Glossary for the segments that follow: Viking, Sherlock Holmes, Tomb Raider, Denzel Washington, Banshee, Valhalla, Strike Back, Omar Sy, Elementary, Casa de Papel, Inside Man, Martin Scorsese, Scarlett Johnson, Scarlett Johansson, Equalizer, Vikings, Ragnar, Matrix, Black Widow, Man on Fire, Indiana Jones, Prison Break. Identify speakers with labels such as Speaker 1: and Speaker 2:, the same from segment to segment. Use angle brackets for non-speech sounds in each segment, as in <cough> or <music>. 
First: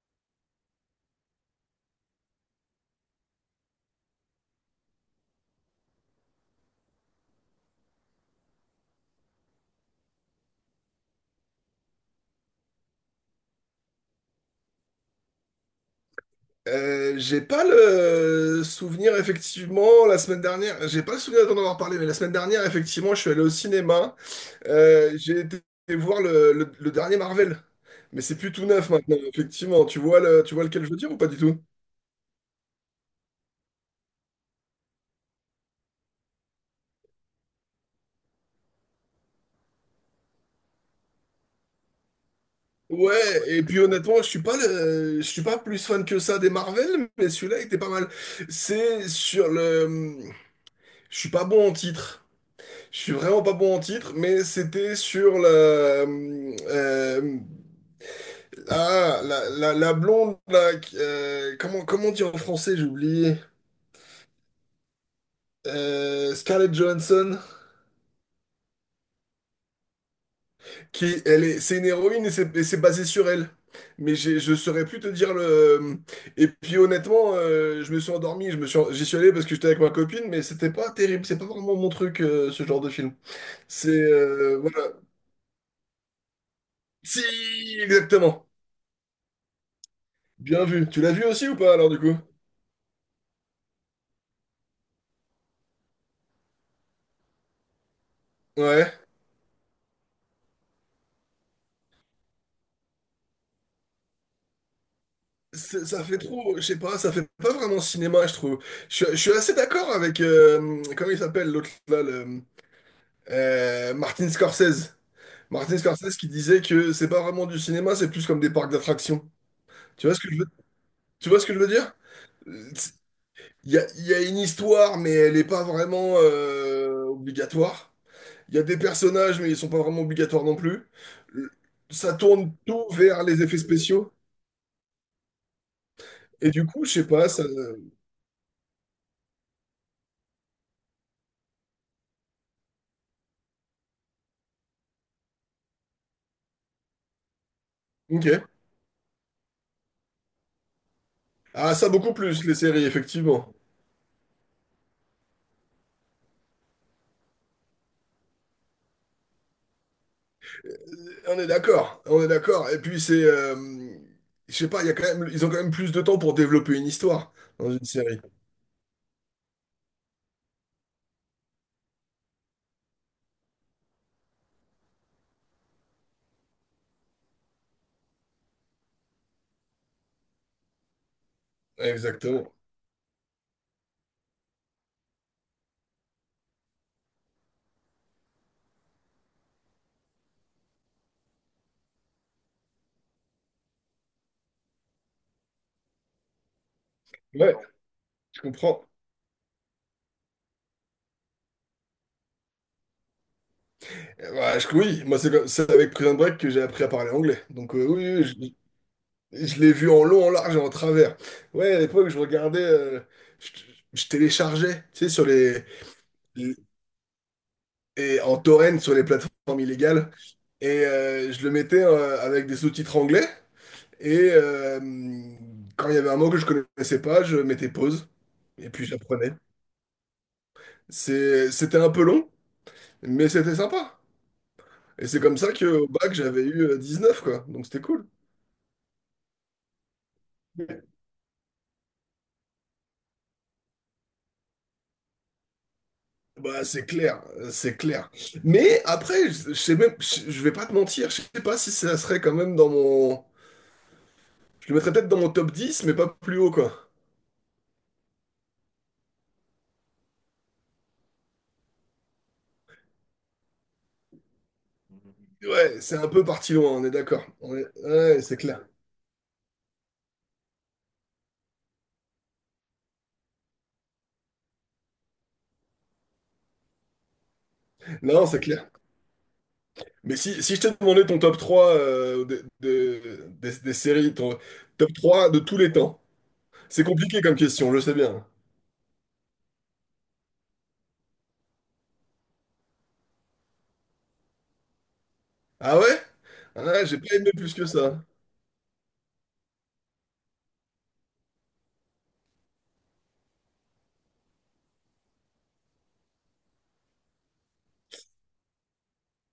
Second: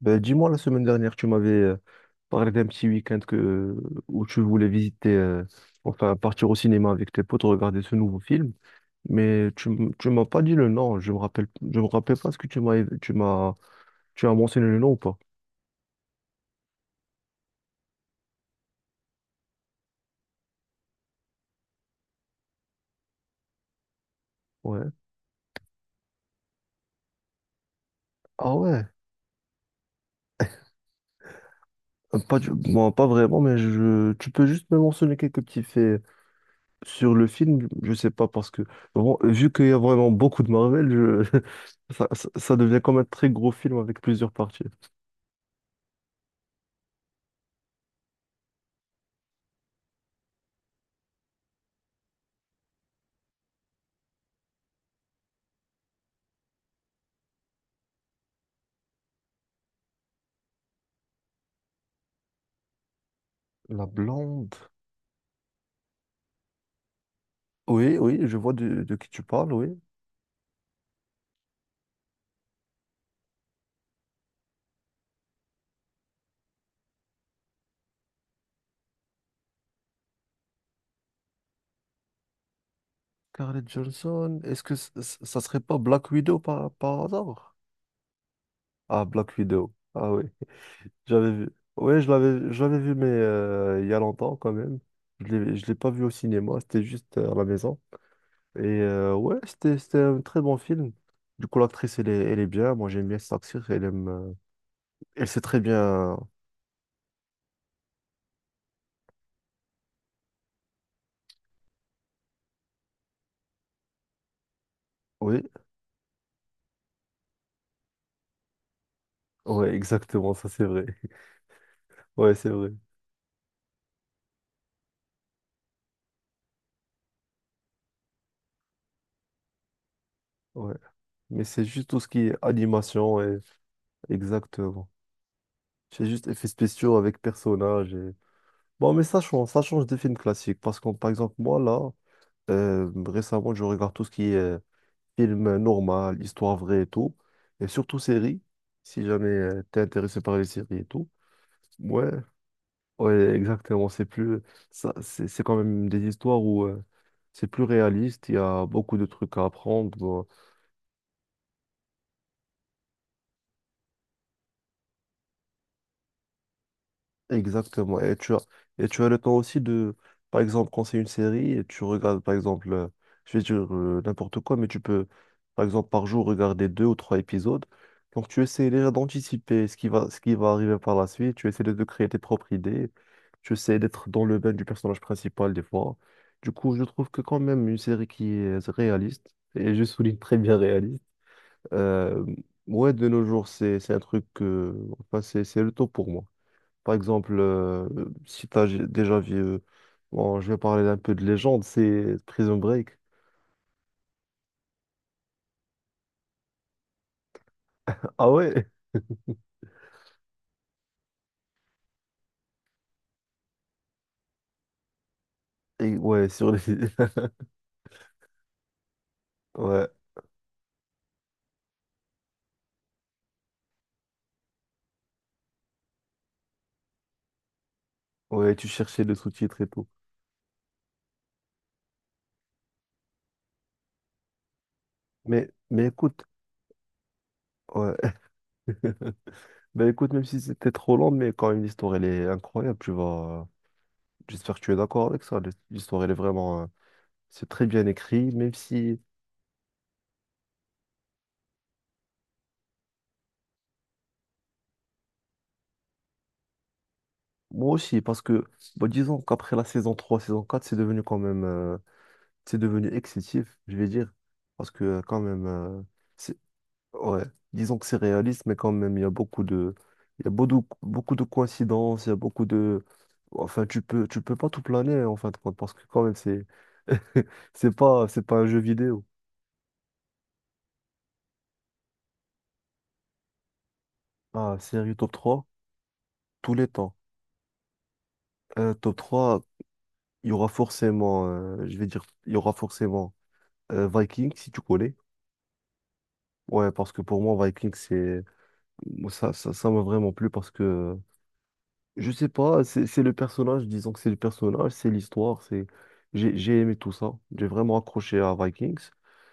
Speaker 1: Ben, dis-moi, la semaine dernière, tu m'avais parlé d'un petit week-end où tu voulais visiter, enfin partir au cinéma avec tes potes, regarder ce nouveau film. Mais tu m'as pas dit le nom, je me rappelle pas ce que tu as mentionné le nom ou pas?
Speaker 2: J'ai pas le souvenir effectivement la semaine dernière, j'ai pas le souvenir d'en avoir parlé, mais la semaine dernière effectivement je suis allé au cinéma.
Speaker 1: Ouais.
Speaker 2: J'ai été voir le dernier Marvel, mais c'est plus
Speaker 1: Ah
Speaker 2: tout
Speaker 1: ouais.
Speaker 2: neuf maintenant effectivement. Tu vois lequel je veux dire ou pas du tout?
Speaker 1: Pas, du- Bon, pas vraiment, mais tu peux juste me mentionner quelques petits faits sur le film. Je sais pas, parce que bon, vu qu'il y a vraiment beaucoup de Marvel, <laughs> ça devient comme un
Speaker 2: Ouais,
Speaker 1: très gros
Speaker 2: et
Speaker 1: film
Speaker 2: puis
Speaker 1: avec
Speaker 2: honnêtement,
Speaker 1: plusieurs parties.
Speaker 2: je suis pas plus fan que ça des Marvel, mais celui-là était pas mal. C'est sur le, je suis pas bon en titre. Je suis vraiment pas bon en titre, mais c'était sur le, ah, la blonde, là, comment, comment dire en français, j'ai oublié.
Speaker 1: La blonde.
Speaker 2: Scarlett Johansson,
Speaker 1: Oui, oui, je vois de qui tu parles, oui.
Speaker 2: qui, elle est, c'est une héroïne et c'est basé sur elle. Mais je saurais plus te dire le. Et puis honnêtement, je me suis endormi, je me suis, en- j'y suis allé parce que j'étais avec ma copine, mais c'était pas terrible, c'est pas vraiment mon truc, ce genre de film.
Speaker 1: Scarlett
Speaker 2: C'est
Speaker 1: Johnson, est-ce que
Speaker 2: voilà.
Speaker 1: ça serait pas Black Widow par hasard?
Speaker 2: Si, exactement.
Speaker 1: Ah, Black Widow. Ah oui,
Speaker 2: Bien vu. Tu l'as vu
Speaker 1: j'avais
Speaker 2: aussi
Speaker 1: vu.
Speaker 2: ou pas alors du
Speaker 1: Oui,
Speaker 2: coup?
Speaker 1: je l'avais vu, mais il y a longtemps quand même. Je l'ai pas vu au cinéma, c'était juste à la maison. Et
Speaker 2: Ouais.
Speaker 1: ouais, c'était un très bon film. Du coup, l'actrice, elle est bien. Moi, j'aime bien cette actrice. Elle elle sait très
Speaker 2: Ça
Speaker 1: bien.
Speaker 2: fait trop, je sais pas, ça fait pas vraiment cinéma, je trouve. Je suis assez d'accord avec, comment il s'appelle l'autre là, Martin Scorsese.
Speaker 1: Oui,
Speaker 2: Martin Scorsese qui disait que c'est pas vraiment du cinéma, c'est plus comme des parcs d'attractions.
Speaker 1: ouais,
Speaker 2: Tu vois ce que
Speaker 1: exactement,
Speaker 2: je veux,
Speaker 1: ça c'est vrai. <laughs>
Speaker 2: tu vois ce que je veux dire?
Speaker 1: Ouais, c'est vrai.
Speaker 2: Il il y a une histoire, mais elle est pas vraiment obligatoire. Il y a des personnages, mais ils sont pas vraiment obligatoires non
Speaker 1: Ouais.
Speaker 2: plus.
Speaker 1: Mais c'est juste tout ce
Speaker 2: Ça
Speaker 1: qui est
Speaker 2: tourne tout
Speaker 1: animation
Speaker 2: vers
Speaker 1: et
Speaker 2: les effets spéciaux.
Speaker 1: exactement. C'est juste effets
Speaker 2: Et du coup, je
Speaker 1: spéciaux
Speaker 2: sais
Speaker 1: avec
Speaker 2: pas, ça...
Speaker 1: personnages. Bon, mais ça change des films classiques. Parce que, par exemple, moi, là, récemment, je regarde tout ce qui est film normal, histoire vraie et tout. Et surtout séries,
Speaker 2: Ok.
Speaker 1: si jamais t'es intéressé par les séries et tout.
Speaker 2: Ah, ça
Speaker 1: Ouais,
Speaker 2: beaucoup plus, les séries,
Speaker 1: ouais,
Speaker 2: effectivement.
Speaker 1: exactement. C'est plus, ça, c'est quand même des histoires où c'est plus réaliste. Il y a beaucoup de trucs à apprendre.
Speaker 2: On est d'accord, on est d'accord. Et puis c'est, je sais pas, il y a quand même, ils ont quand même plus de temps pour développer une histoire dans une
Speaker 1: Exactement. Et
Speaker 2: série.
Speaker 1: tu as, et tu as le temps aussi de, par exemple, quand c'est une série, et tu regardes, par exemple, je vais dire n'importe quoi, mais tu peux, par exemple, par jour, regarder deux ou trois épisodes. Donc, tu essaies déjà d'anticiper ce qui va arriver par la suite. Tu essaies de créer tes propres
Speaker 2: Exactement.
Speaker 1: idées. Tu essaies d'être dans le bain du personnage principal des fois. Du coup, je trouve que quand même une série qui est réaliste, et je souligne très bien réaliste, euh, ouais, de nos jours, c'est un truc que, enfin, c'est le top pour moi. Par exemple,
Speaker 2: Ouais, je
Speaker 1: si tu as
Speaker 2: comprends.
Speaker 1: déjà vu, bon, je vais parler un peu de légende, c'est Prison Break.
Speaker 2: Bah, oui, moi c'est avec Prison Break que j'ai appris à parler anglais. Donc oui,
Speaker 1: Ah
Speaker 2: oui,
Speaker 1: ouais?
Speaker 2: je l'ai vu en long, en large et en travers. Ouais, à l'époque je regardais, je, je téléchargeais, tu sais, sur les,
Speaker 1: Et ouais, sur
Speaker 2: les-
Speaker 1: les. <laughs>
Speaker 2: et en torrent sur les plateformes
Speaker 1: Ouais,
Speaker 2: illégales et je le mettais avec des sous-titres anglais. Et quand il y avait un mot que je connaissais pas, je mettais pause
Speaker 1: ouais, tu
Speaker 2: et puis
Speaker 1: cherchais le
Speaker 2: j'apprenais.
Speaker 1: sous-titre et tout.
Speaker 2: C'était un peu long, mais c'était sympa. Et c'est comme
Speaker 1: Mais,
Speaker 2: ça que
Speaker 1: mais
Speaker 2: au bac,
Speaker 1: écoute,
Speaker 2: j'avais eu 9 quoi. Donc c'était
Speaker 1: ouais.
Speaker 2: cool.
Speaker 1: <laughs> Ben écoute, même si c'était trop long, mais quand même, l'histoire, elle est incroyable. Tu vas. J'espère que tu es d'accord avec ça. L'histoire, elle est vraiment.
Speaker 2: Bah, c'est clair,
Speaker 1: C'est très
Speaker 2: c'est
Speaker 1: bien
Speaker 2: clair.
Speaker 1: écrit, même
Speaker 2: Mais
Speaker 1: si.
Speaker 2: après, je vais pas te mentir, je sais pas si ça serait quand même dans mon. Je le mettrais peut-être dans mon top 10, mais pas plus haut, quoi.
Speaker 1: Moi aussi, parce que, bon, disons qu'après la saison 3, saison 4, c'est devenu quand même. C'est devenu excessif, je vais dire, parce que quand même,
Speaker 2: Ouais, c'est un peu
Speaker 1: c'est,
Speaker 2: parti loin, on est
Speaker 1: ouais,
Speaker 2: d'accord.
Speaker 1: disons que c'est
Speaker 2: Ouais, c'est
Speaker 1: réaliste, mais
Speaker 2: clair.
Speaker 1: quand même, il y a beaucoup, beaucoup de coïncidences, il y a beaucoup de, enfin, tu peux pas tout planer en fin de compte, parce que quand même, <laughs> c'est
Speaker 2: Non,
Speaker 1: pas
Speaker 2: c'est
Speaker 1: un jeu
Speaker 2: clair.
Speaker 1: vidéo.
Speaker 2: Mais si, si je t'ai demandé ton top 3 des séries, ton
Speaker 1: Ah,
Speaker 2: top
Speaker 1: série top
Speaker 2: 3 de
Speaker 1: 3
Speaker 2: tous les temps,
Speaker 1: tous les
Speaker 2: c'est
Speaker 1: temps.
Speaker 2: compliqué comme question, je sais bien.
Speaker 1: Top 3 il y aura forcément, je vais dire, il y aura forcément Vikings, si tu connais.
Speaker 2: Ah ouais?
Speaker 1: Ouais,
Speaker 2: Ah,
Speaker 1: parce
Speaker 2: j'ai
Speaker 1: que
Speaker 2: pas
Speaker 1: pour
Speaker 2: aimé
Speaker 1: moi,
Speaker 2: plus que
Speaker 1: Vikings,
Speaker 2: ça.
Speaker 1: c'est, moi, ça m'a vraiment plu parce que je sais pas, c'est le personnage, disons que c'est le personnage, c'est l'histoire, c'est j'ai aimé tout ça. J'ai vraiment accroché à Vikings.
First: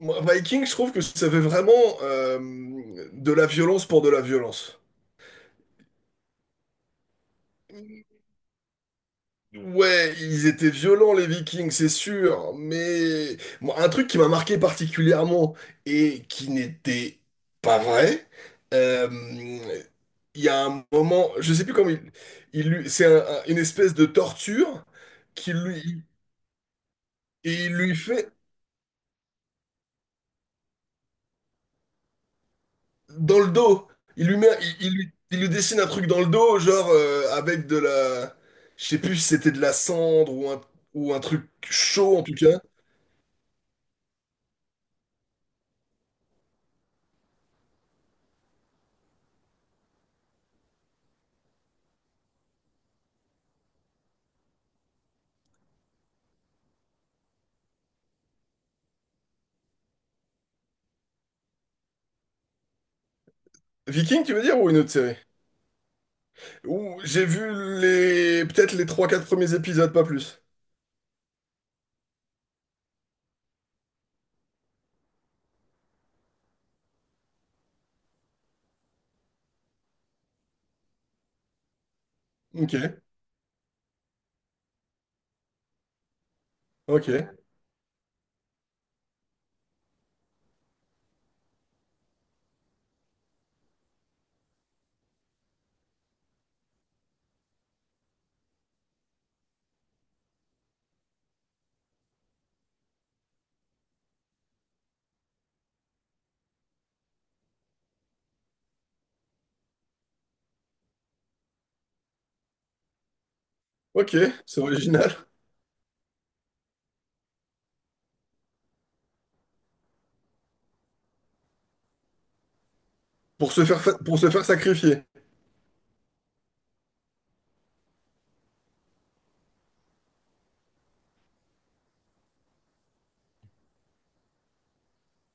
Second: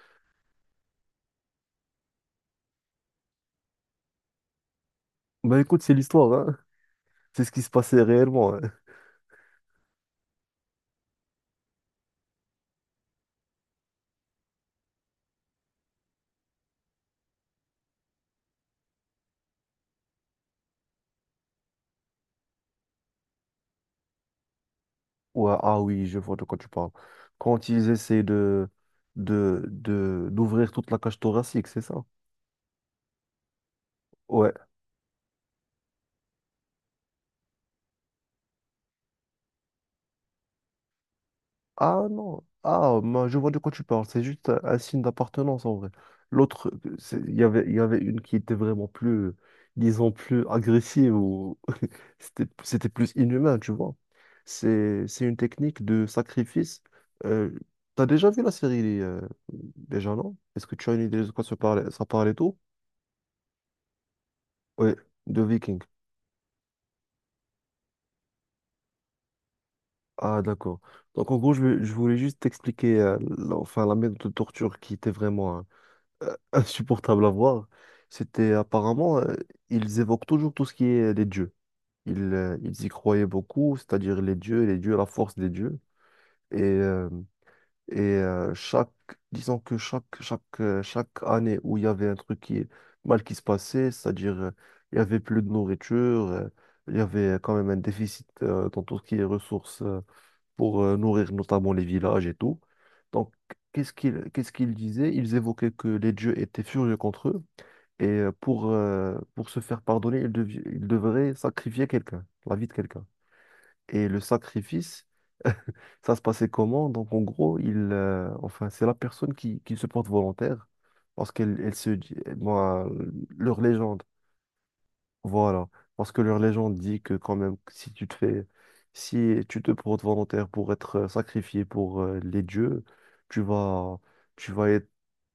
Speaker 2: Moi, Viking, je trouve que ça fait vraiment euh, de la violence pour de la violence.
Speaker 1: Bah écoute, c'est l'histoire, hein. C'est ce qui se passait réellement, hein.
Speaker 2: Ouais, ils étaient violents les Vikings, c'est sûr, mais moi, un truc qui m'a marqué particulièrement et qui n'était pas vrai, euh, il y a un moment, je sais plus comment c'est une espèce de torture
Speaker 1: Ouais,
Speaker 2: qu'il
Speaker 1: ah
Speaker 2: lui
Speaker 1: oui, je vois de quoi tu parles.
Speaker 2: et
Speaker 1: Quand
Speaker 2: il
Speaker 1: ils
Speaker 2: lui
Speaker 1: essaient
Speaker 2: fait
Speaker 1: de d'ouvrir toute la cage thoracique, c'est ça?
Speaker 2: dans le dos, il lui met,
Speaker 1: Ouais.
Speaker 2: il lui dessine un truc dans le dos, genre avec de la, je sais plus si c'était de la cendre ou un truc
Speaker 1: Ah
Speaker 2: chaud en tout
Speaker 1: non,
Speaker 2: cas.
Speaker 1: ah, moi, je vois de quoi tu parles, c'est juste un signe d'appartenance en vrai. L'autre, il y avait une qui était vraiment plus, disons, plus agressive ou <laughs> c'était plus inhumain, tu vois. C'est une technique de sacrifice. Euh, T'as déjà vu la série, déjà, non? Est-ce que tu as une idée de quoi ça parlait tout?
Speaker 2: Viking, tu veux dire ou une autre
Speaker 1: Oui,
Speaker 2: série?
Speaker 1: de Viking.
Speaker 2: Ouh, j'ai vu les peut-être les trois quatre premiers épisodes, pas
Speaker 1: Ah,
Speaker 2: plus.
Speaker 1: d'accord. Donc, en gros, je voulais juste t'expliquer enfin, la méthode de torture qui était vraiment, hein, insupportable à voir, c'était apparemment, ils évoquent toujours tout ce qui est les dieux.
Speaker 2: Ok,
Speaker 1: Ils y croyaient beaucoup, c'est-à-dire les dieux, la force des dieux. Et, euh,
Speaker 2: ok,
Speaker 1: et disons que chaque année où il y avait mal qui se passait, c'est-à-dire il y avait plus de nourriture, il y avait quand même un déficit dans tout ce qui est ressources pour nourrir notamment les villages et tout. Donc, qu'est-ce qu'ils disaient? Ils évoquaient que les dieux étaient furieux contre eux et pour se faire pardonner, il devrait sacrifier quelqu'un, la vie de quelqu'un. Et
Speaker 2: ok,
Speaker 1: le
Speaker 2: c'est
Speaker 1: sacrifice,
Speaker 2: original.
Speaker 1: <laughs> ça se passait comment? Donc en gros, enfin, c'est la personne qui se porte volontaire parce qu'elle se dit, moi, leur légende.
Speaker 2: Pour se faire sacrifier.
Speaker 1: Voilà, parce que leur légende dit que quand même, si tu te portes volontaire pour être sacrifié pour les dieux, tu vas, tu vas être,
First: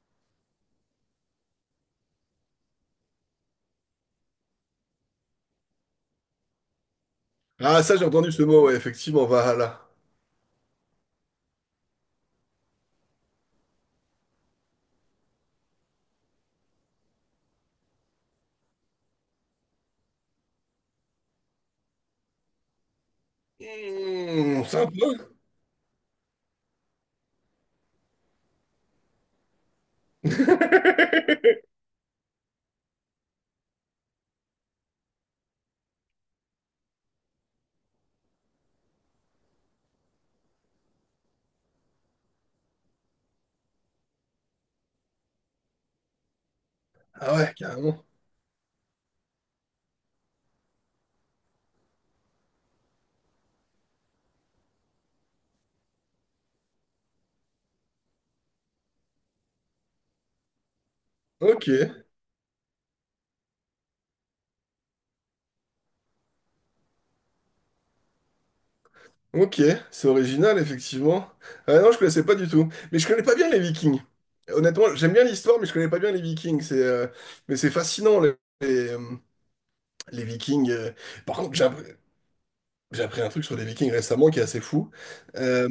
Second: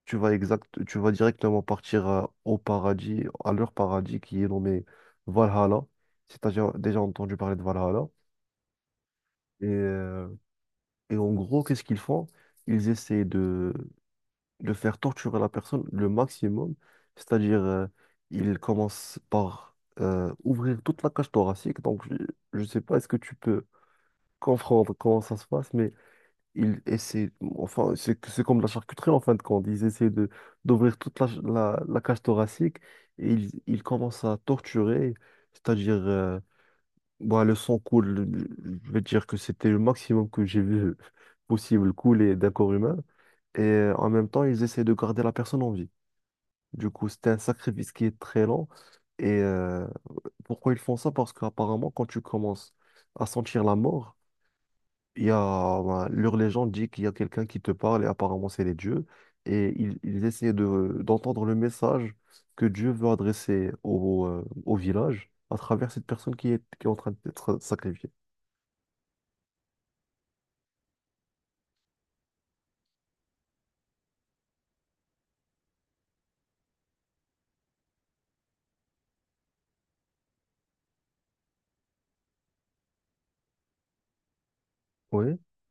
Speaker 1: tu vas exact, tu vas directement partir au paradis, à leur paradis qui est nommé Valhalla. Si tu as déjà entendu parler de
Speaker 2: Ah, ça, j'ai
Speaker 1: Valhalla.
Speaker 2: entendu ce mot, ouais, effectivement,
Speaker 1: Et,
Speaker 2: Valhalla.
Speaker 1: euh, et en gros, qu'est-ce qu'ils font? Ils essaient de faire torturer la personne le maximum, c'est-à-dire il commence par ouvrir toute la cage thoracique, donc je ne sais pas est-ce que tu peux
Speaker 2: Hmm, sympa.
Speaker 1: comprendre comment ça se passe, mais il essaie, enfin c'est comme la charcuterie en fin de compte, ils essaient de d'ouvrir toute la cage thoracique et ils commencent à torturer, c'est-à-dire bah, le sang coule, je vais te dire que c'était le maximum que j'ai vu <laughs> possible couler d'un corps humain. Et en même temps, ils essaient de garder la personne en vie. Du coup, c'était
Speaker 2: Ah
Speaker 1: un
Speaker 2: ouais,
Speaker 1: sacrifice
Speaker 2: carrément.
Speaker 1: qui est très long. Et pourquoi ils font ça? Parce qu'apparemment, quand tu commences à sentir la mort, il y a ben, leur légende dit qu'il y a quelqu'un qui te parle et apparemment c'est les dieux. Et ils essaient d'entendre le
Speaker 2: Ok,
Speaker 1: message que Dieu veut adresser au village à travers cette personne qui est en train d'être sacrifiée.
Speaker 2: ok, c'est original, effectivement. Ah non, je connaissais pas du tout. Mais je connais pas bien les Vikings. Honnêtement, j'aime bien l'histoire, mais je connais pas bien les Vikings. C'est, mais c'est fascinant, les, euh, les Vikings. Par contre, j'ai appris un truc sur les Vikings récemment qui est assez fou.
Speaker 1: Oui,
Speaker 2: Euh,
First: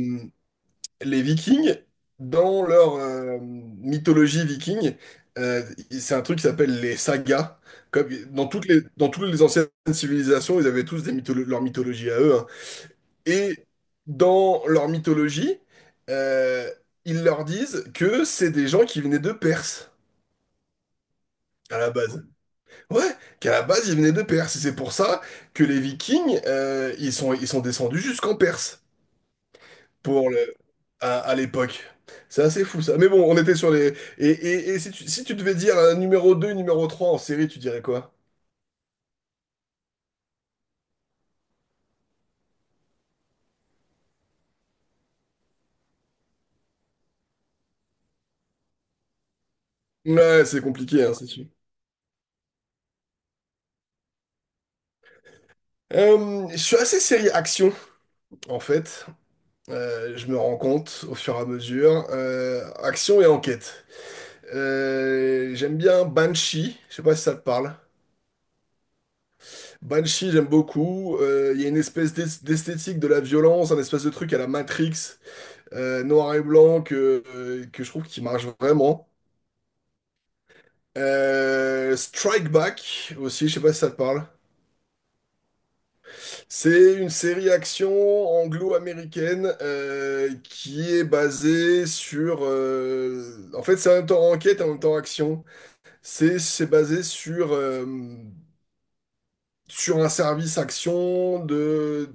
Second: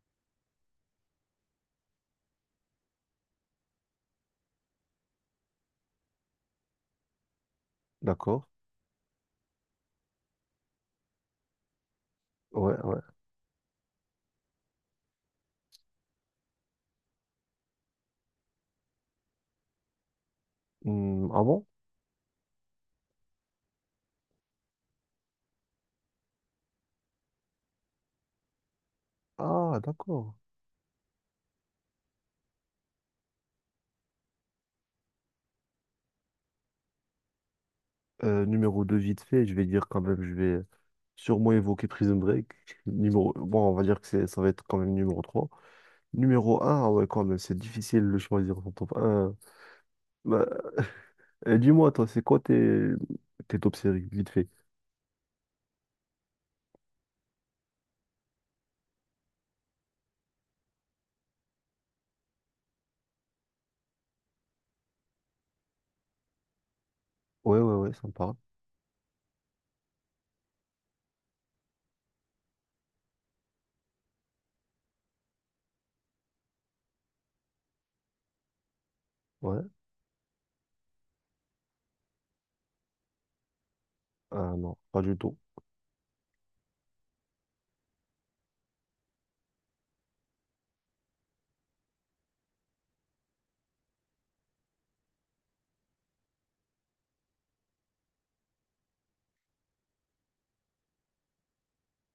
Speaker 2: les Vikings, dans leur mythologie viking, euh, c'est un truc qui s'appelle les sagas. Comme,
Speaker 1: d'accord.
Speaker 2: dans toutes les anciennes civilisations, ils avaient tous des leur mythologie à eux, hein.
Speaker 1: Ouais, ouais.
Speaker 2: Et dans leur mythologie, euh, ils leur disent que c'est des gens qui venaient de Perse.
Speaker 1: Ah bon?
Speaker 2: À la base. Ouais, qu'à la base, ils venaient de Perse. Et c'est pour ça que les Vikings, ils sont descendus jusqu'en Perse
Speaker 1: Ah,
Speaker 2: pour
Speaker 1: d'accord.
Speaker 2: le à l'époque. C'est assez fou ça. Mais bon, on était sur les. Et si tu, si tu devais dire un numéro 2 numéro 3 en série, tu dirais quoi?
Speaker 1: Numéro 2 vite fait, je vais dire quand même, je vais sûrement évoquer Prison Break. <laughs> Numéro. Bon, on va dire que ça va être quand même numéro trois. Numéro 1, ouais, quand même, c'est difficile de choisir son top un. Bah,
Speaker 2: Ouais, c'est compliqué, hein, c'est sûr.
Speaker 1: dis-moi, toi, c'est quoi tes top séries, vite fait?
Speaker 2: Je suis assez série action, en fait. Je me rends compte au fur et à mesure. Action et enquête. J'aime bien Banshee. Je sais pas si ça te
Speaker 1: Ouais, ouais,
Speaker 2: parle.
Speaker 1: ouais, sympa.
Speaker 2: Banshee, j'aime beaucoup. Il y a une d'esthétique de la violence, un espèce de truc à la Matrix, noir et blanc, que je trouve qui marche vraiment.
Speaker 1: Ouais.
Speaker 2: Strike Back aussi, je sais pas si ça te parle.
Speaker 1: Ah non, pas du tout.
Speaker 2: C'est une série action anglo-américaine qui est basée sur, en fait, c'est en même temps enquête et en même temps action. C'est basé sur sur un service action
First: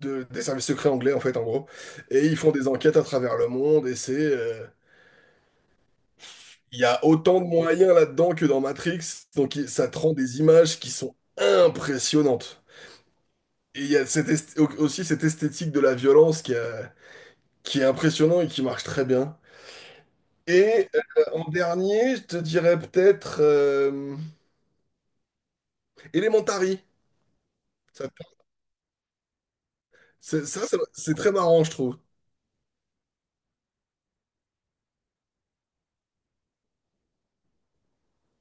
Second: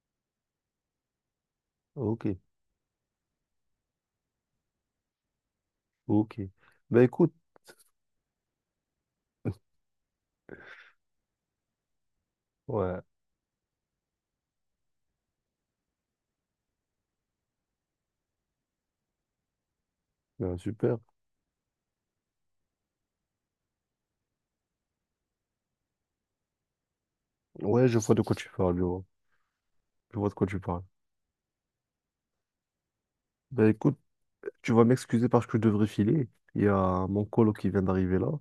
Speaker 2: de des services secrets anglais en fait en gros.
Speaker 1: Ok,
Speaker 2: Et ils font des enquêtes à travers le monde et c'est
Speaker 1: ok.
Speaker 2: il y
Speaker 1: Bah
Speaker 2: a
Speaker 1: écoute,
Speaker 2: autant de
Speaker 1: <laughs>
Speaker 2: moyens là-dedans que dans Matrix. Donc ça te rend des images qui sont impressionnantes.
Speaker 1: Ouais,
Speaker 2: Et il y a cette aussi cette esthétique de la violence qui est impressionnante et qui marche très bien.
Speaker 1: ben,
Speaker 2: Et
Speaker 1: super.
Speaker 2: en dernier, je te dirais peut-être Elementary.
Speaker 1: Ouais, je
Speaker 2: Ça,
Speaker 1: vois de quoi tu parles, je vois. Je vois de quoi tu parles.
Speaker 2: c'est très marrant, je trouve.
Speaker 1: Ben écoute, tu vas m'excuser parce que je devrais filer. Il y a mon colo qui vient d'arriver là.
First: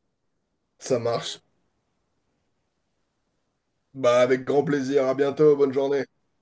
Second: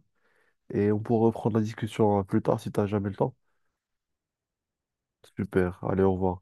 Speaker 1: Et on
Speaker 2: Ça
Speaker 1: pourra
Speaker 2: marche.
Speaker 1: reprendre la discussion plus tard si t'as jamais le temps.
Speaker 2: Bah, avec grand plaisir. À bientôt. Bonne
Speaker 1: Super, allez,
Speaker 2: journée.
Speaker 1: au revoir.